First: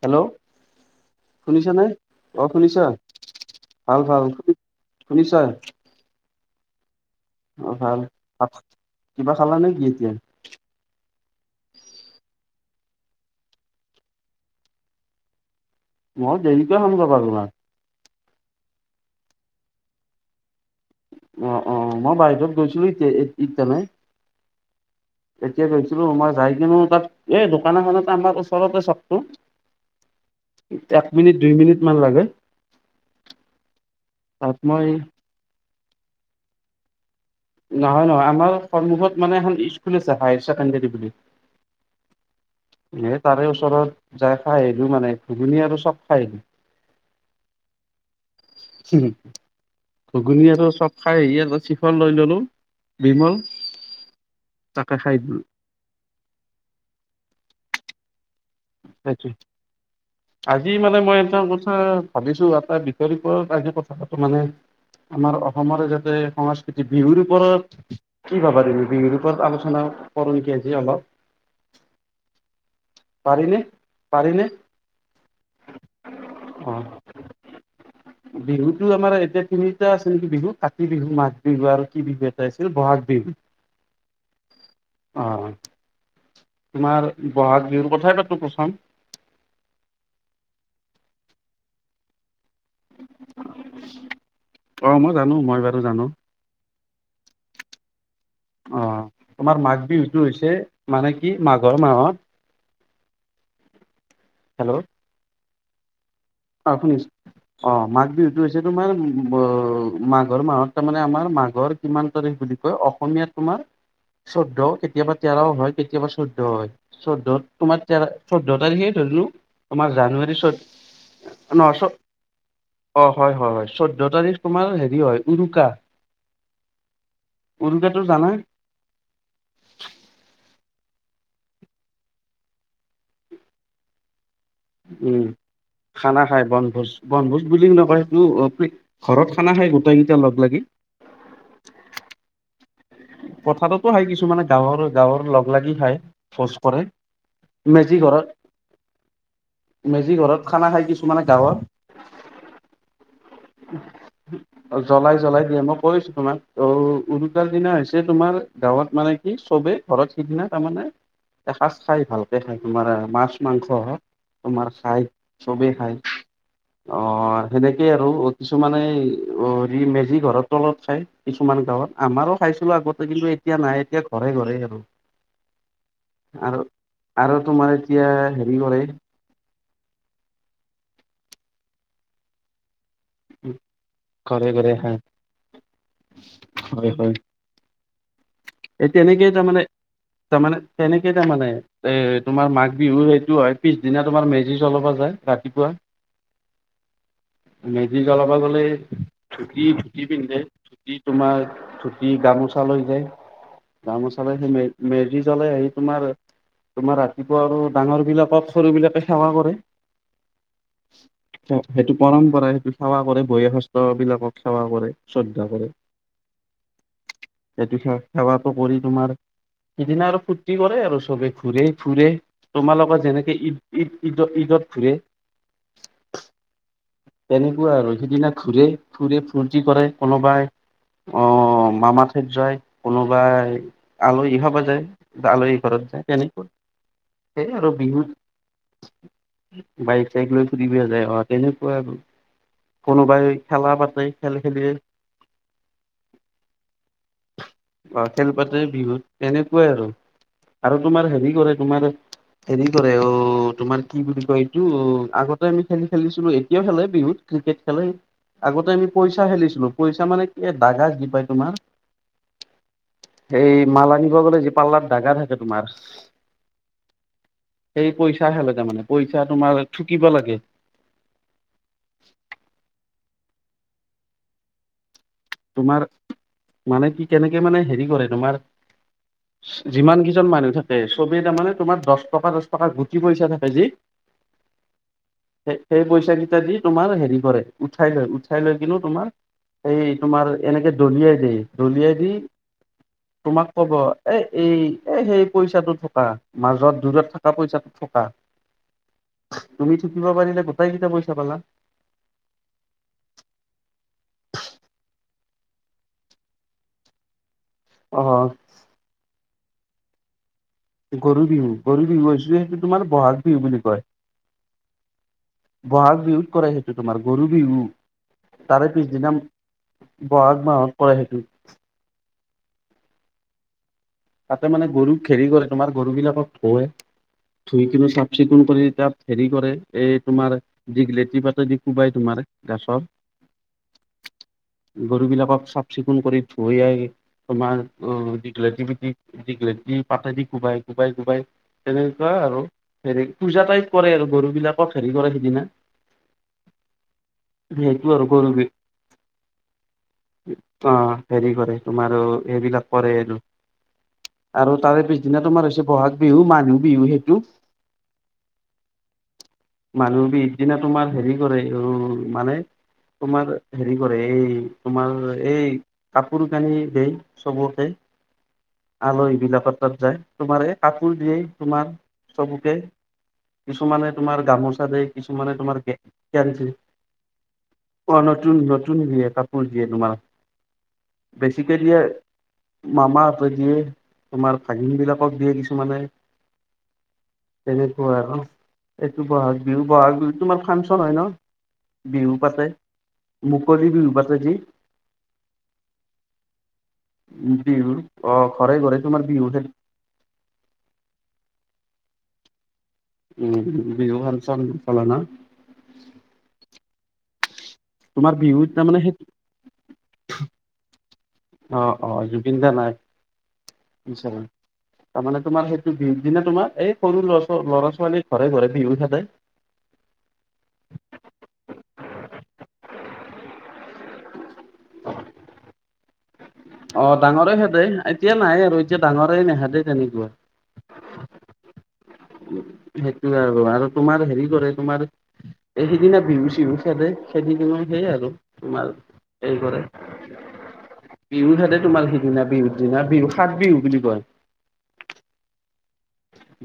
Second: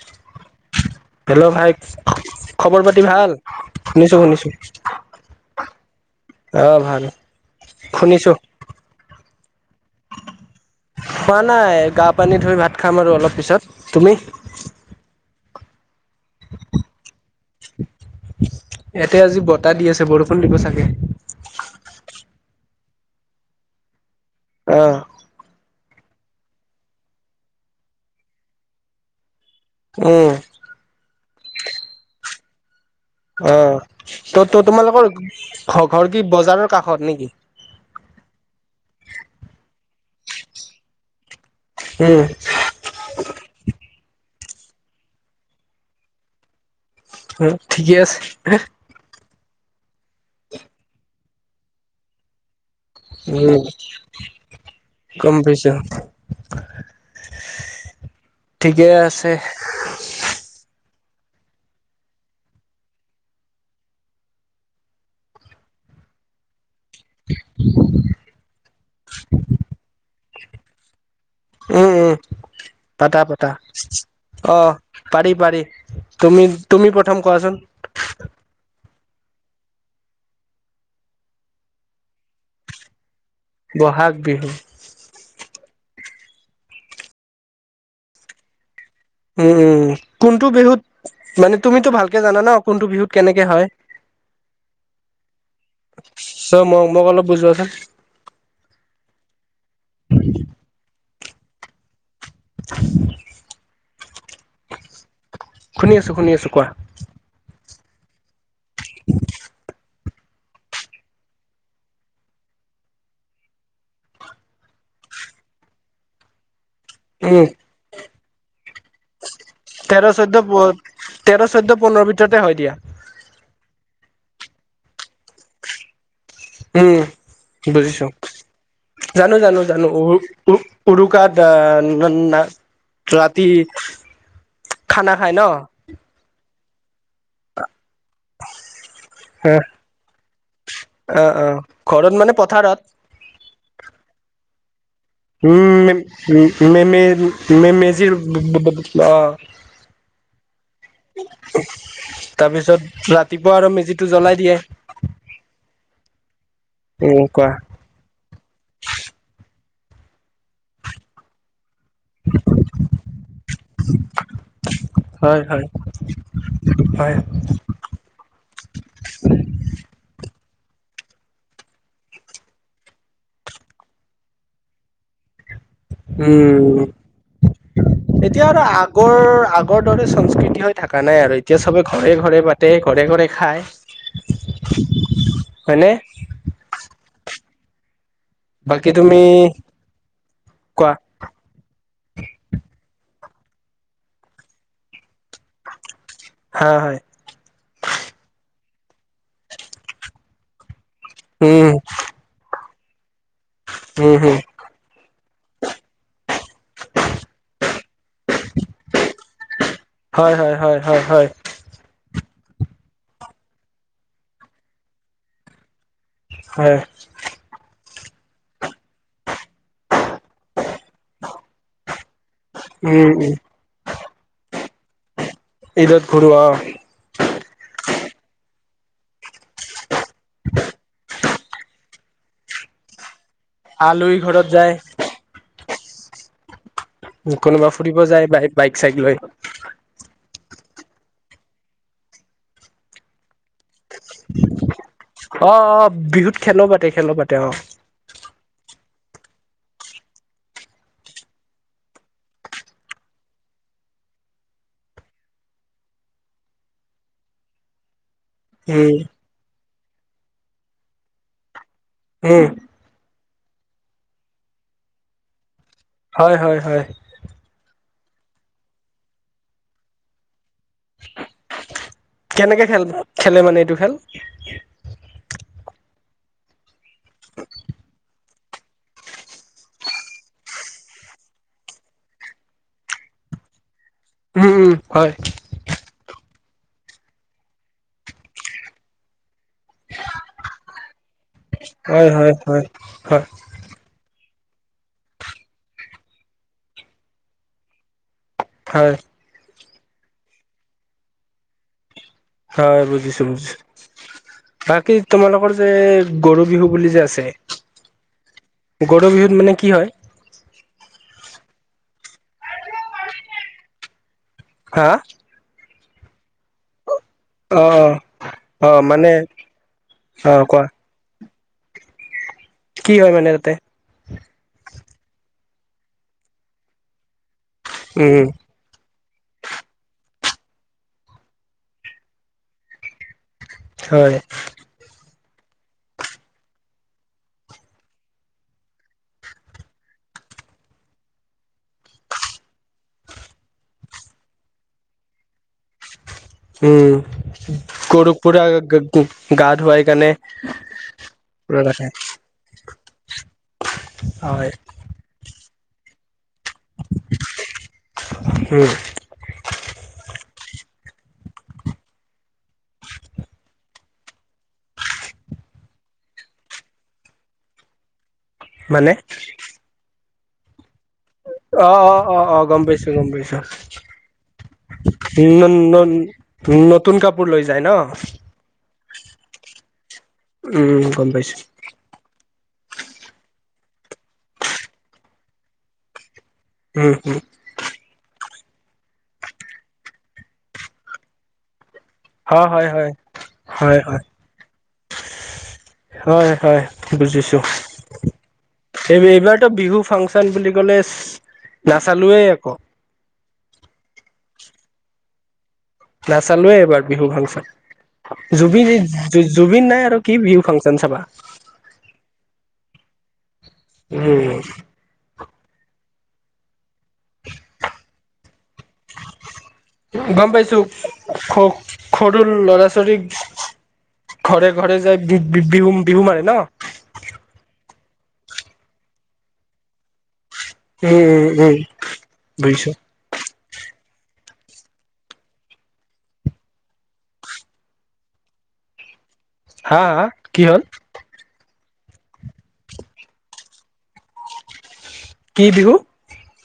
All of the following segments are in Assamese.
হেল্ল' হেল্ল' ভাই, শুনিছানে? অ' শুনিছা? খবৰ পাতি ভাল? ভাল শুনিছো, ভাল শুনিছো। শুনিছা? অ ভাল। অ ভাল। শুনিছো কিবা খালা নে কি এতিয়া? খোৱা নাই গা পানী ধুই ভাত খাম আৰু অলপ পিছত। তুমি? মই দেৰিকে খাম গুহাত বনাই। ইয়াতে আজি বতাহ দি আছে। বৰষুণ দিব চাগে। অ, অ। মই বাহিৰত গৈছিলো এতে ইটানে। অঁ এতিয়া কৈছে ছিলো মই যাইছিলো তাত, এই দোকান এখন আমাৰ ওচৰতে চকটো। উ। এক মিনিট দুই মিনিট মান লাগে। অ তাত ত-ত মই তোমালোকৰ খঘৰ কি বজাৰৰ কাষত নে কি? নহয়, নহয় আমাৰ সমুখত মানে এখন স্কুল আছে হায়াৰ ছেকেণ্ডৰী বুলি। উম এ তাৰে ওচৰত যাই খাই আহিলো মানে ঘুগুনী আৰু চপ খাই আহিলো। উ ঠিকেই আছে। আহিলো। ঘুগুনি আৰু চপ খাই আহি আগত ছিখৰ লৈ ললো। বিমল উম তাকে খাই দিলো। কম পইচা। ঠিকেই সেইটো আছে। আজি মানে মই এটা কথা ভাবিছো এটা বিতকৰ কথাটো মানে আমাৰ অসমৰে যাতে সং য়া বিহুৰ ওপৰত কি ভাবা তুমি বিহুৰ ওপৰত আলোচনা কৰো নেকি আজি অলপ। পাৰিনে পাৰিনে অহ পাৰি-পাৰি। তুমি, অ তুমি প্ৰথম কোৱাচোন। কিন্তু আমাৰ এতিয়া তিন-তিনিটা আছে নেকি বিহু। কাতি বিহু, মাঘ বিহু আৰু কি বিহু এটা আছিল বহাগ বিহু। বহাগ বিহু। অ তোমাৰ বহাগ বিহুৰ কথাই কথাই পাতো প্ৰচম। উম, উম। কোনটো বিহুত মানে তুমিতো ভালকে জানা ন? কোনটো বিহুত কেনেকে হয় অ মই জানো মই বাৰু জানো চ মই মোক অলপ বুজোৱাচোন অ তোমাৰ মাঘ বিহুটো হৈছে মানে কি? মাঘৰ মাহত [inaudible] হেল্ল' শুনি আছ শুনি আছো কোৱা অ শুনিছ অ' মাক দি এইটো হৈছে তোমাৰ ব' মাঘৰ মাহত তাৰমানে আমাৰ মাঘৰ কিমান তাৰিখ বুলি কয়, অসমীয়াত তোমাৰ, চৈধ্য কেতিয়াবা তেৰও হয়, কেতিয়াবা চৈধ্যও হয়। উম চৈধ্যত তোমাৰ তেৰ, চৈধ্য তাৰিখে ধৰিলো, তোমাৰ তেৰ চৈধ্য জানুৱাৰী চৈ তেৰ, নহ চৈধ্য, চ পোন্ধৰ ভিতৰতে হয় দিয়া। জতাধিশ কুমাৰ হেৰি হয় উৰুকা উম, উৰুকাটো বুজিছো, জানা জানো, জানো, জানো উ উ উৰুকাত আহ ৰা ৰাতি খানা উম, খাই ন খানা খাই বন ভোজ-বনভোজ বুলি নকয় [unintelligible] ঘৰত খানা খাই গোটাই কেইটা লগ লাগি। অ অ ঘৰত মানে পথাৰত পথাৰতো হয় কিছু মানে গাঁৱৰ গাঁৱৰ লগ লাগি উম, খাই ম ভোজ কৰে মেমে, মেজি মেমেজিৰ, ঘৰত ব ব অ মেজি ঘৰত খানা খাই কিছুমানে তাৰপিছত ৰা জ্বলাই-জ্বলাই দিয়ে, মই কৈছো তোমাক অ উম উৰুকা কোৱা দিনা হৈছে তোমাৰ গাঁৱত মানে কি চবে ঘৰত সিদিনা তাৰমানে কাছ খাই ভালকৈ খায় তোমাৰ এ মাছ মাংস তোমাৰ খায় হয় হয় চবেই খায় হয়। সেনেকেই আৰু টো মানে অ মে ঘৰত তলত খাই কিছুমান গাঁৱত আমাৰো খাইছিলো আগতে কিন্তু এতিয়া নাই এতিয়া ঘৰে ঘৰে আৰু আৰু উম, আৰু তোমাৰ এতিয়া হেৰি আৰু কৰে আগৰ আগ আগৰ দৰে সংস্কৃতি হৈ থকা নাই আৰু এতিয়া সবে ঘৰে ঘৰে পাতে ঘৰে ঘৰে খায়, ঘৰে ঘৰে খায় হয়নে হয় হয় বাকী এই তুমি তেনেকেই তাৰমানে তাৰমানে কোৱা তেনেকেই তাৰমানে, এ তোমাৰ মাঘ বিহুৰ সিটো হয় পিছদিনা তোমাৰ মেজি জলাবা যায় ৰাতিপুৱা হ, হয়। মেজি জ্বলাবা গলে ধুতি, ধুতি পিন্ধে। তোমাৰ উম ধুতি গামোচা তালৈ যায়। উম গামোচা হম মে মেৰিয়াই যি জ্বলে এ তোমাৰ তোমাৰ ৰাতিপুৱা আৰু ডাঙৰ বিলাকক সৰু বিলাকে সেৱা কৰে হয় হয় হয় হয় হয় সেইটো পৰাম কৰা সেইটো সেৱা কৰে বয়সস্থ বিলাকক সেৱা কৰে শ্ৰদ্ধা কৰে। হয়। সেইটো সে সেৱাটো কৰি তোমাৰ সিদিনা আৰু ফুৰ্তি কৰে। আৰু চবে ফুৰে ফুুৰে। তোমালোকৰ উম উম যেনেকে ঈদ ঈদ ঈদত ফিদত ঘূৰে ইঈত ঘৰুৱা তেনেকুৱা আৰু সিদিনা ঘুৰে ফুৰে ফূৰ্তি কৰে কোনোবাই অ মামা ঠাইত যায় কোনোবাই বা আলহী খাব যায় আলহী ঘৰত। তেনেকৈ কোনোবা ফুৰিব যায় বাই বাইক চাইক লৈ বাইক চাইক লৈ ফুৰিব যায় অ তেনেকুৱা আৰু কোনোবাই খেলা পাতে খেল খেলি অ আহ বিহুত খেলো পাতে খেলো পাতে অ খেল পাতে বিহুত তেনেকুৱাই আৰু আৰু তোমাৰ হেৰি কৰে তোমাৰ হেৰি কৰে অ তোমাৰ কি বুলি কয় এইটো আগতে আমি খেলি খেলিছিলো এতিয়াও খেলে বিহুত। ক্ৰিকেট খেলে আগতে আমি উম পইচা খেলিছিলো। পইচা মানে কি দাগা দি পাই তোমাৰ হে এই মাল আনিব গ'লে যি পাল্লাত দাগা থাকে তোমাৰ। হয় হয় হয় সেই পইচা হে ল তে মানে, পইচা তোমাৰ ঠুকিব লাগে। কেনেকে খেল, খেলে মানে এইটো খেল। তোমাৰ। মানে কি কেনেকে মানে হেৰি কৰে তোমাৰ। যিমান কেইজন মানুহ থাকে চবেই তাৰ মানে তোমাৰ দশ টকা দচ টকা গুটি পইচা থাকে যি। উম, উম হয়। ইত্যাদি তোমাৰ হেৰি কৰে উঠাই লৈ, উঠাই লৈ কিনু তোমাৰ। তোমাৰ এনেকে দলিয়াই দিয়, দলিয়াই হয় দি হয় হয় হয় তোমাক ক'ব এই। এই এ সেই পইচাটো থকা মাজত দূৰত থকা পইচাটো থকা। হয়। তুমি থোকিব পাৰিলে গোটাইকেইটা পইচা পালা। হয় বুজিছো-বুজিছো। বাকী তোমালোকৰ যে গৰু বিহু বুলি যে আছে। অ', গৰু বিহুত মানে কি হয়। গৰু বিহু, গৰু বিহু হৈছে সেইটো তোমাৰ বহাগ বিহু বুলি কয়। হা। বহাগ বিহুত কৰে সেইটো তোমাৰ। গৰু বিহু, অ অ অ তাৰে মানে পিছদিনা অ বহাগ কোৱা মাহত কৰে সেইটো। [inaudible] কি হয় মানে তাতে। তাতে মানে গৰুক খেৰি কৰে তোমাৰ গৰুবিলাকক ধুৱে। ধুই কিনি চাফ উম চিকুণ কৰি তাত হেৰি কৰে এই তোমাৰ দিঘ লেটি পাতেদি কোবাই তোমাৰ গাছৰ। হয় গৰু বিলাকক। চাফ-চিকুণ কৰি ধুই আহি তোমাৰ দীঘলতি দিঘলেতি পাতেদি কোবাই-কোবাই-কোবাই, তেনেকুৱা আৰু হেৰি পূজা টাইপ কৰে আৰু গৰু বিলাকক হেৰি কৰে সিদিনা। উম' সেইটো আৰু গৰুক গৰু পুৰা বি গা ধুৱাই কাণে অ হেৰি কৰে পোৰা ৰাখে। তোমাৰ সেইবিলাক কৰে আৰু হয় আৰু তাৰে পিছদিনা তো আমাৰ হৈছে বহাগ বিহু মাঘ। মানুহ বিহু সেইটো উম মানুহ বিহ দিনা তোমাৰ হেৰি কৰে, মানে তোমাৰ হেৰি কৰে এই তোমাৰ এই কাপোৰ কানি দেই চবকে। মানে আলহী বিলাকৰ তাত যায়। তোমাৰে। কাপোৰ দিয়ে তোমাৰ অ অ অ অ চবকে, গম পাইছো গম পাইছো কিছুমানে তোমাৰ গামোচা দিয়ে, কিছুমানে তোমাৰ গেনজি নতুন কাপোৰ লৈ যায় ন নতুন-নতুন। কাপোৰ দিয়ে, কাপোৰ দিয়ে তোমাৰ। উম' গম পাইছো। মামা দিয়ে তোমাৰ ভাগিন বিলাকক দিয়ে কিছুমানে। উম-উম। তেনেকুৱা আৰু এইটো বহাগ বিহু, বহাগ বিহুত তোমাৰ ফাংচন হয় ন। বিহু হয় পাত হয় হয় মুকললি বিহু পাত যি। হয়-হয় বুজিছোঁ। বিহুৰ অ ঘৰে ঘৰে এই তোমাৰ বিহু খে এইবাৰতো বিহু ফাংচন বুলি ক'লে নাচাল লোৱেই আকৌ উম' বিহু ফাংচন চলেনা। নাচালোৱে এইবাৰ বিহু ফাংচন তোমাৰ বিহুত তাৰমানে সেই জুবিন-জুবিন নাই আৰু কি বিহু ফাংচন চাবা। বিচাৰে উম তাৰ মানে তোমাৰ সেইটো বি দিনা তোমাৰ এই সৰু লৰা ছ ল'ৰা ছোৱালীৰ ঘৰে ঘৰে বিহু থাকে। সৰুৰ ল'ৰা ছোৱালীক ঘৰে ঘৰে যাই বি বিহু বিহু মাৰে ন। অ ডাঙৰে খেতে এতিয়া নাই আৰু এতিয়া ডাঙৰেই নেহেদে তেনেকুৱা। উম উম উম। বুজিছো সেইটো আৰু আৰু তোমাৰ হেৰি কৰে তোমাৰ এই সিদিনা বিহু চিহু খেদে খেদি কিনো সেইয় আৰু তোমাৰ এই কৰে হা হা কি হ'ল বিহু খাতে তোমাৰ দিনা বিহু দিনা বিহু সাত বিহু বুলি কয়। কি বিহু?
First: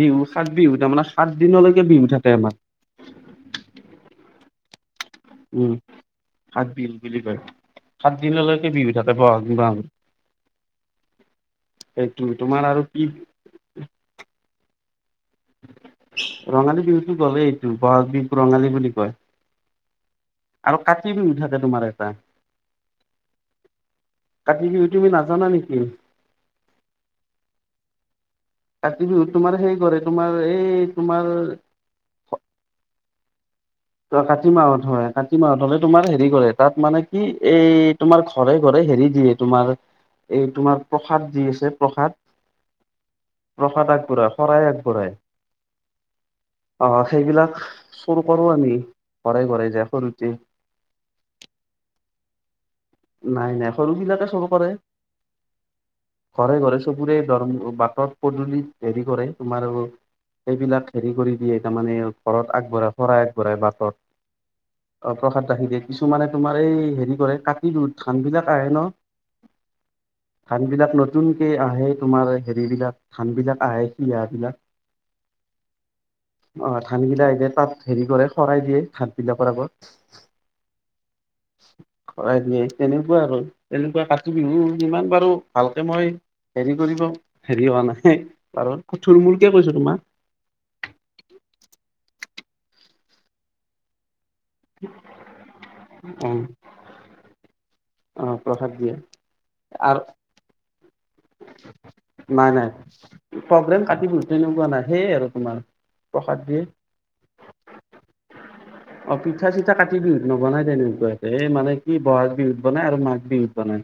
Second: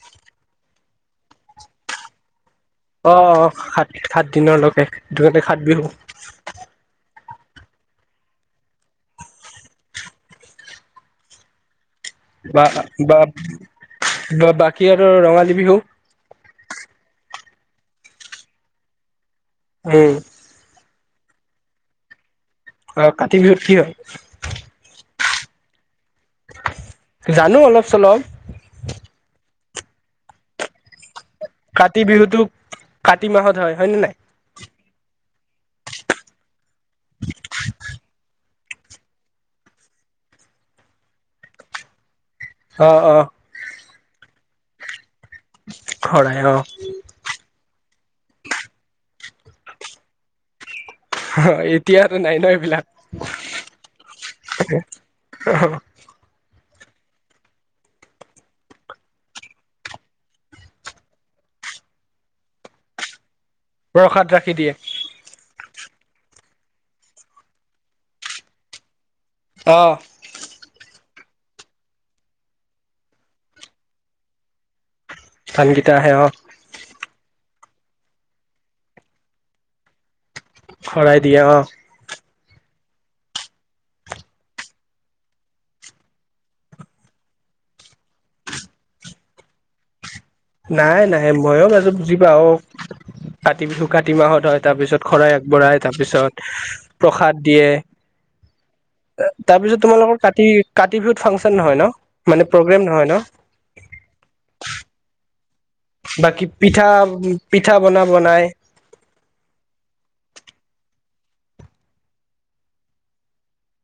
বিহু সাত বিহু তাৰমানে সাত দিনলৈকে বিহু থাকে আমাৰ। এক উম হাত বিল বুজি কয়। সাত দিনলৈকে বিহু থাতে বহাগ মাহ বা বাব বা বাকী ৰঙালী বিহু ৰঙালী বিহুতটো গ'লেই এইটো বহাগ বিহু ৰঙালী বুলি কয়। উম। কাটি বিহু থাকে তোমাৰ এটা। অ কাতি বিহুত কি হয়? জানা নেকি? জানো অলপ চলপ কাতি বিহুত তোমাৰ সেই কৰে তোমাৰ এই তোমাৰ কাতি বিহুতোক কাতি মাহত হয়। হয়নে নাই? অ কাতি মাহত হয় কাতি মাহত হ'লে তোমাৰ হেৰি কৰে তাত মানে কি এই তোমাৰ ঘৰে ঘৰে হেৰি দিয়ে তোমাৰ এই তোমাৰ প্ৰসাদ দি আছে প্ৰসাদ। অ অ পোৰা শৰাই আগবঢ়াই অ সেইবিলাক চোৰ কৰো আমি ঘৰে ঘৰে যাই সৰুতে। অ এতিয়া আৰু নাই ন এইবলাক? নাই নাই সৰু বিলাকে চোৰ কৰে ঘৰে ঘৰে সবৰে দৰ বাটত পদূলিত হেৰি কৰে তোমাৰ সেইবিলাক হেৰি কৰি দিয়ে তাৰমানে ঘৰত আগবঢ়া শৰাই আগ বৰহায় বাতত প্ৰসাদ ৰাখি দিয়ে অ প্ৰখাদ ৰাখি দিয়ে। কিছুমানে তোমাৰ এই হেৰি কৰে ধান বিলাক আহে ন অ' ধান বিলাক ন নতুনকে আহে তোমাৰ হেৰিবিলাক ধানবিলাক আহে সিহা বিলাক। ধানকেইটা আহে অ ধান বিলাক হেৰি কৰে শৰাই দিয়ে ধান বিলাকৰ আগত। সৰাই দিয়ে অ। শৰাই তেনেকুৱা আৰু তেনেকুৱা কাতি বিহু ইিমান বাৰু ভালকে মই হেৰি কৰিব হেৰি হোৱা নাই বাৰু, থূল মূলকে কৈছো তোমাক। নাই নাই ময়ো বাৰু বুজি পাওঁ কাতি বিহু কাতি মাহত তাৰপিছত শৰাই আগবঢ়াই অ তাৰপিছত প্ৰসাদ দিয়ে অ প্ৰসাদ দিয়ে তাৰপিছত আৰু তোমালোকৰ কাতি কাতি বিহুত ফাংচন নহয় ন মানে নাই নাই প্ৰগ্ৰেম নহয় ন? প্ৰগ্ৰেম কাতি বিহুত তেনেকুৱা নাই সেয়ে আৰু তোমাৰ প্ৰসাদ বাকি দিয়ে পিঠা পিঠা বনাব বনাই। অ পিঠা চিঠা কাতি বিহুত নবনাই তেনেকুৱাকে এই মানে কি বহাগ বিহুত বনাই আৰু মাঘ বিহুত বনাই।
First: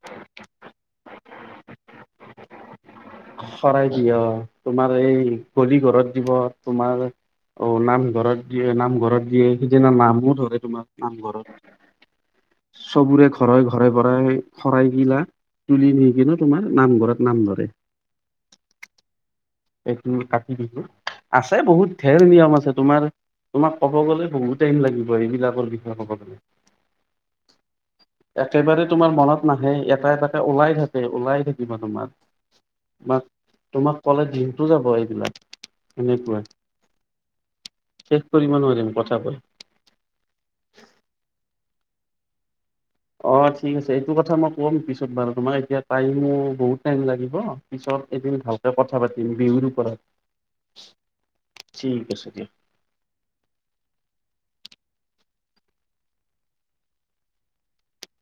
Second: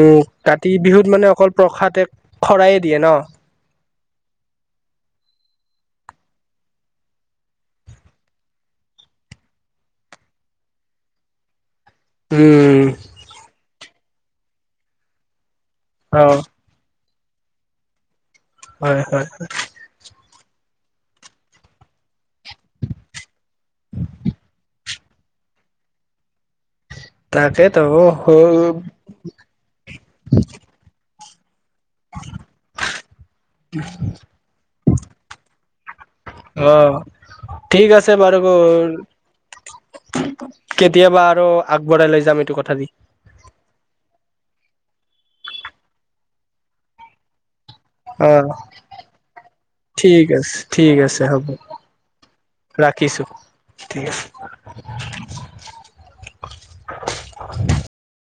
ও কাতি বিহুত মানে অকল প্ৰসাদে শৰায়ে দিয়ে ন? শৰাই দিয়ে অ, তোমাৰ এই গলি ঘৰত দিব, তোমাৰ অ নামঘৰত দিয়ে, নামঘৰত দিয়ে, সিদিনা নামো ধৰে তোমাৰ নামঘৰত। উম সবোৰে ঘৰে ঘৰে বৰাই শৰাইগিলা তুলি নিকিনে অ' তোমাৰ নামঘৰত নাম ধৰে। হয় হয়। এইটো কাটি বিহু আছে বহুত ঢেৰ নিয়ম আছে তোমাৰ তোমাক ক'ব গলে বহুত টাইম লাগিব এইবিলাকৰ বিষয়ে কব গলে। তাকেতো হ- একেবাৰে তোমাৰ মনত নাহে এটা এটাকে ওলাই থাকে ওলাই দিবা তোমাক তোমাক তোমাক কলে দিম। অ ঠিক আছে শেষ বাৰু কৰিব নোৱাৰিম গৰ কথাবোৰ কেতিয়াবা আৰু আগবঢ়াই লৈ যাম এইটো কথা দি। অ ঠিক আছে এইটো কথা মই কম পিছত বাৰু তোমাক এতিয়া টাইমো বহুত টাইম লাগিব। পিছত অ এদিন ভালকে কথা পাতিম বিহুৰ ওপৰত ঠিক আছে ঠিক আছে হব ঠিক আছে দিয়া ৰাখিছো ঠিক আছে। [inaudible]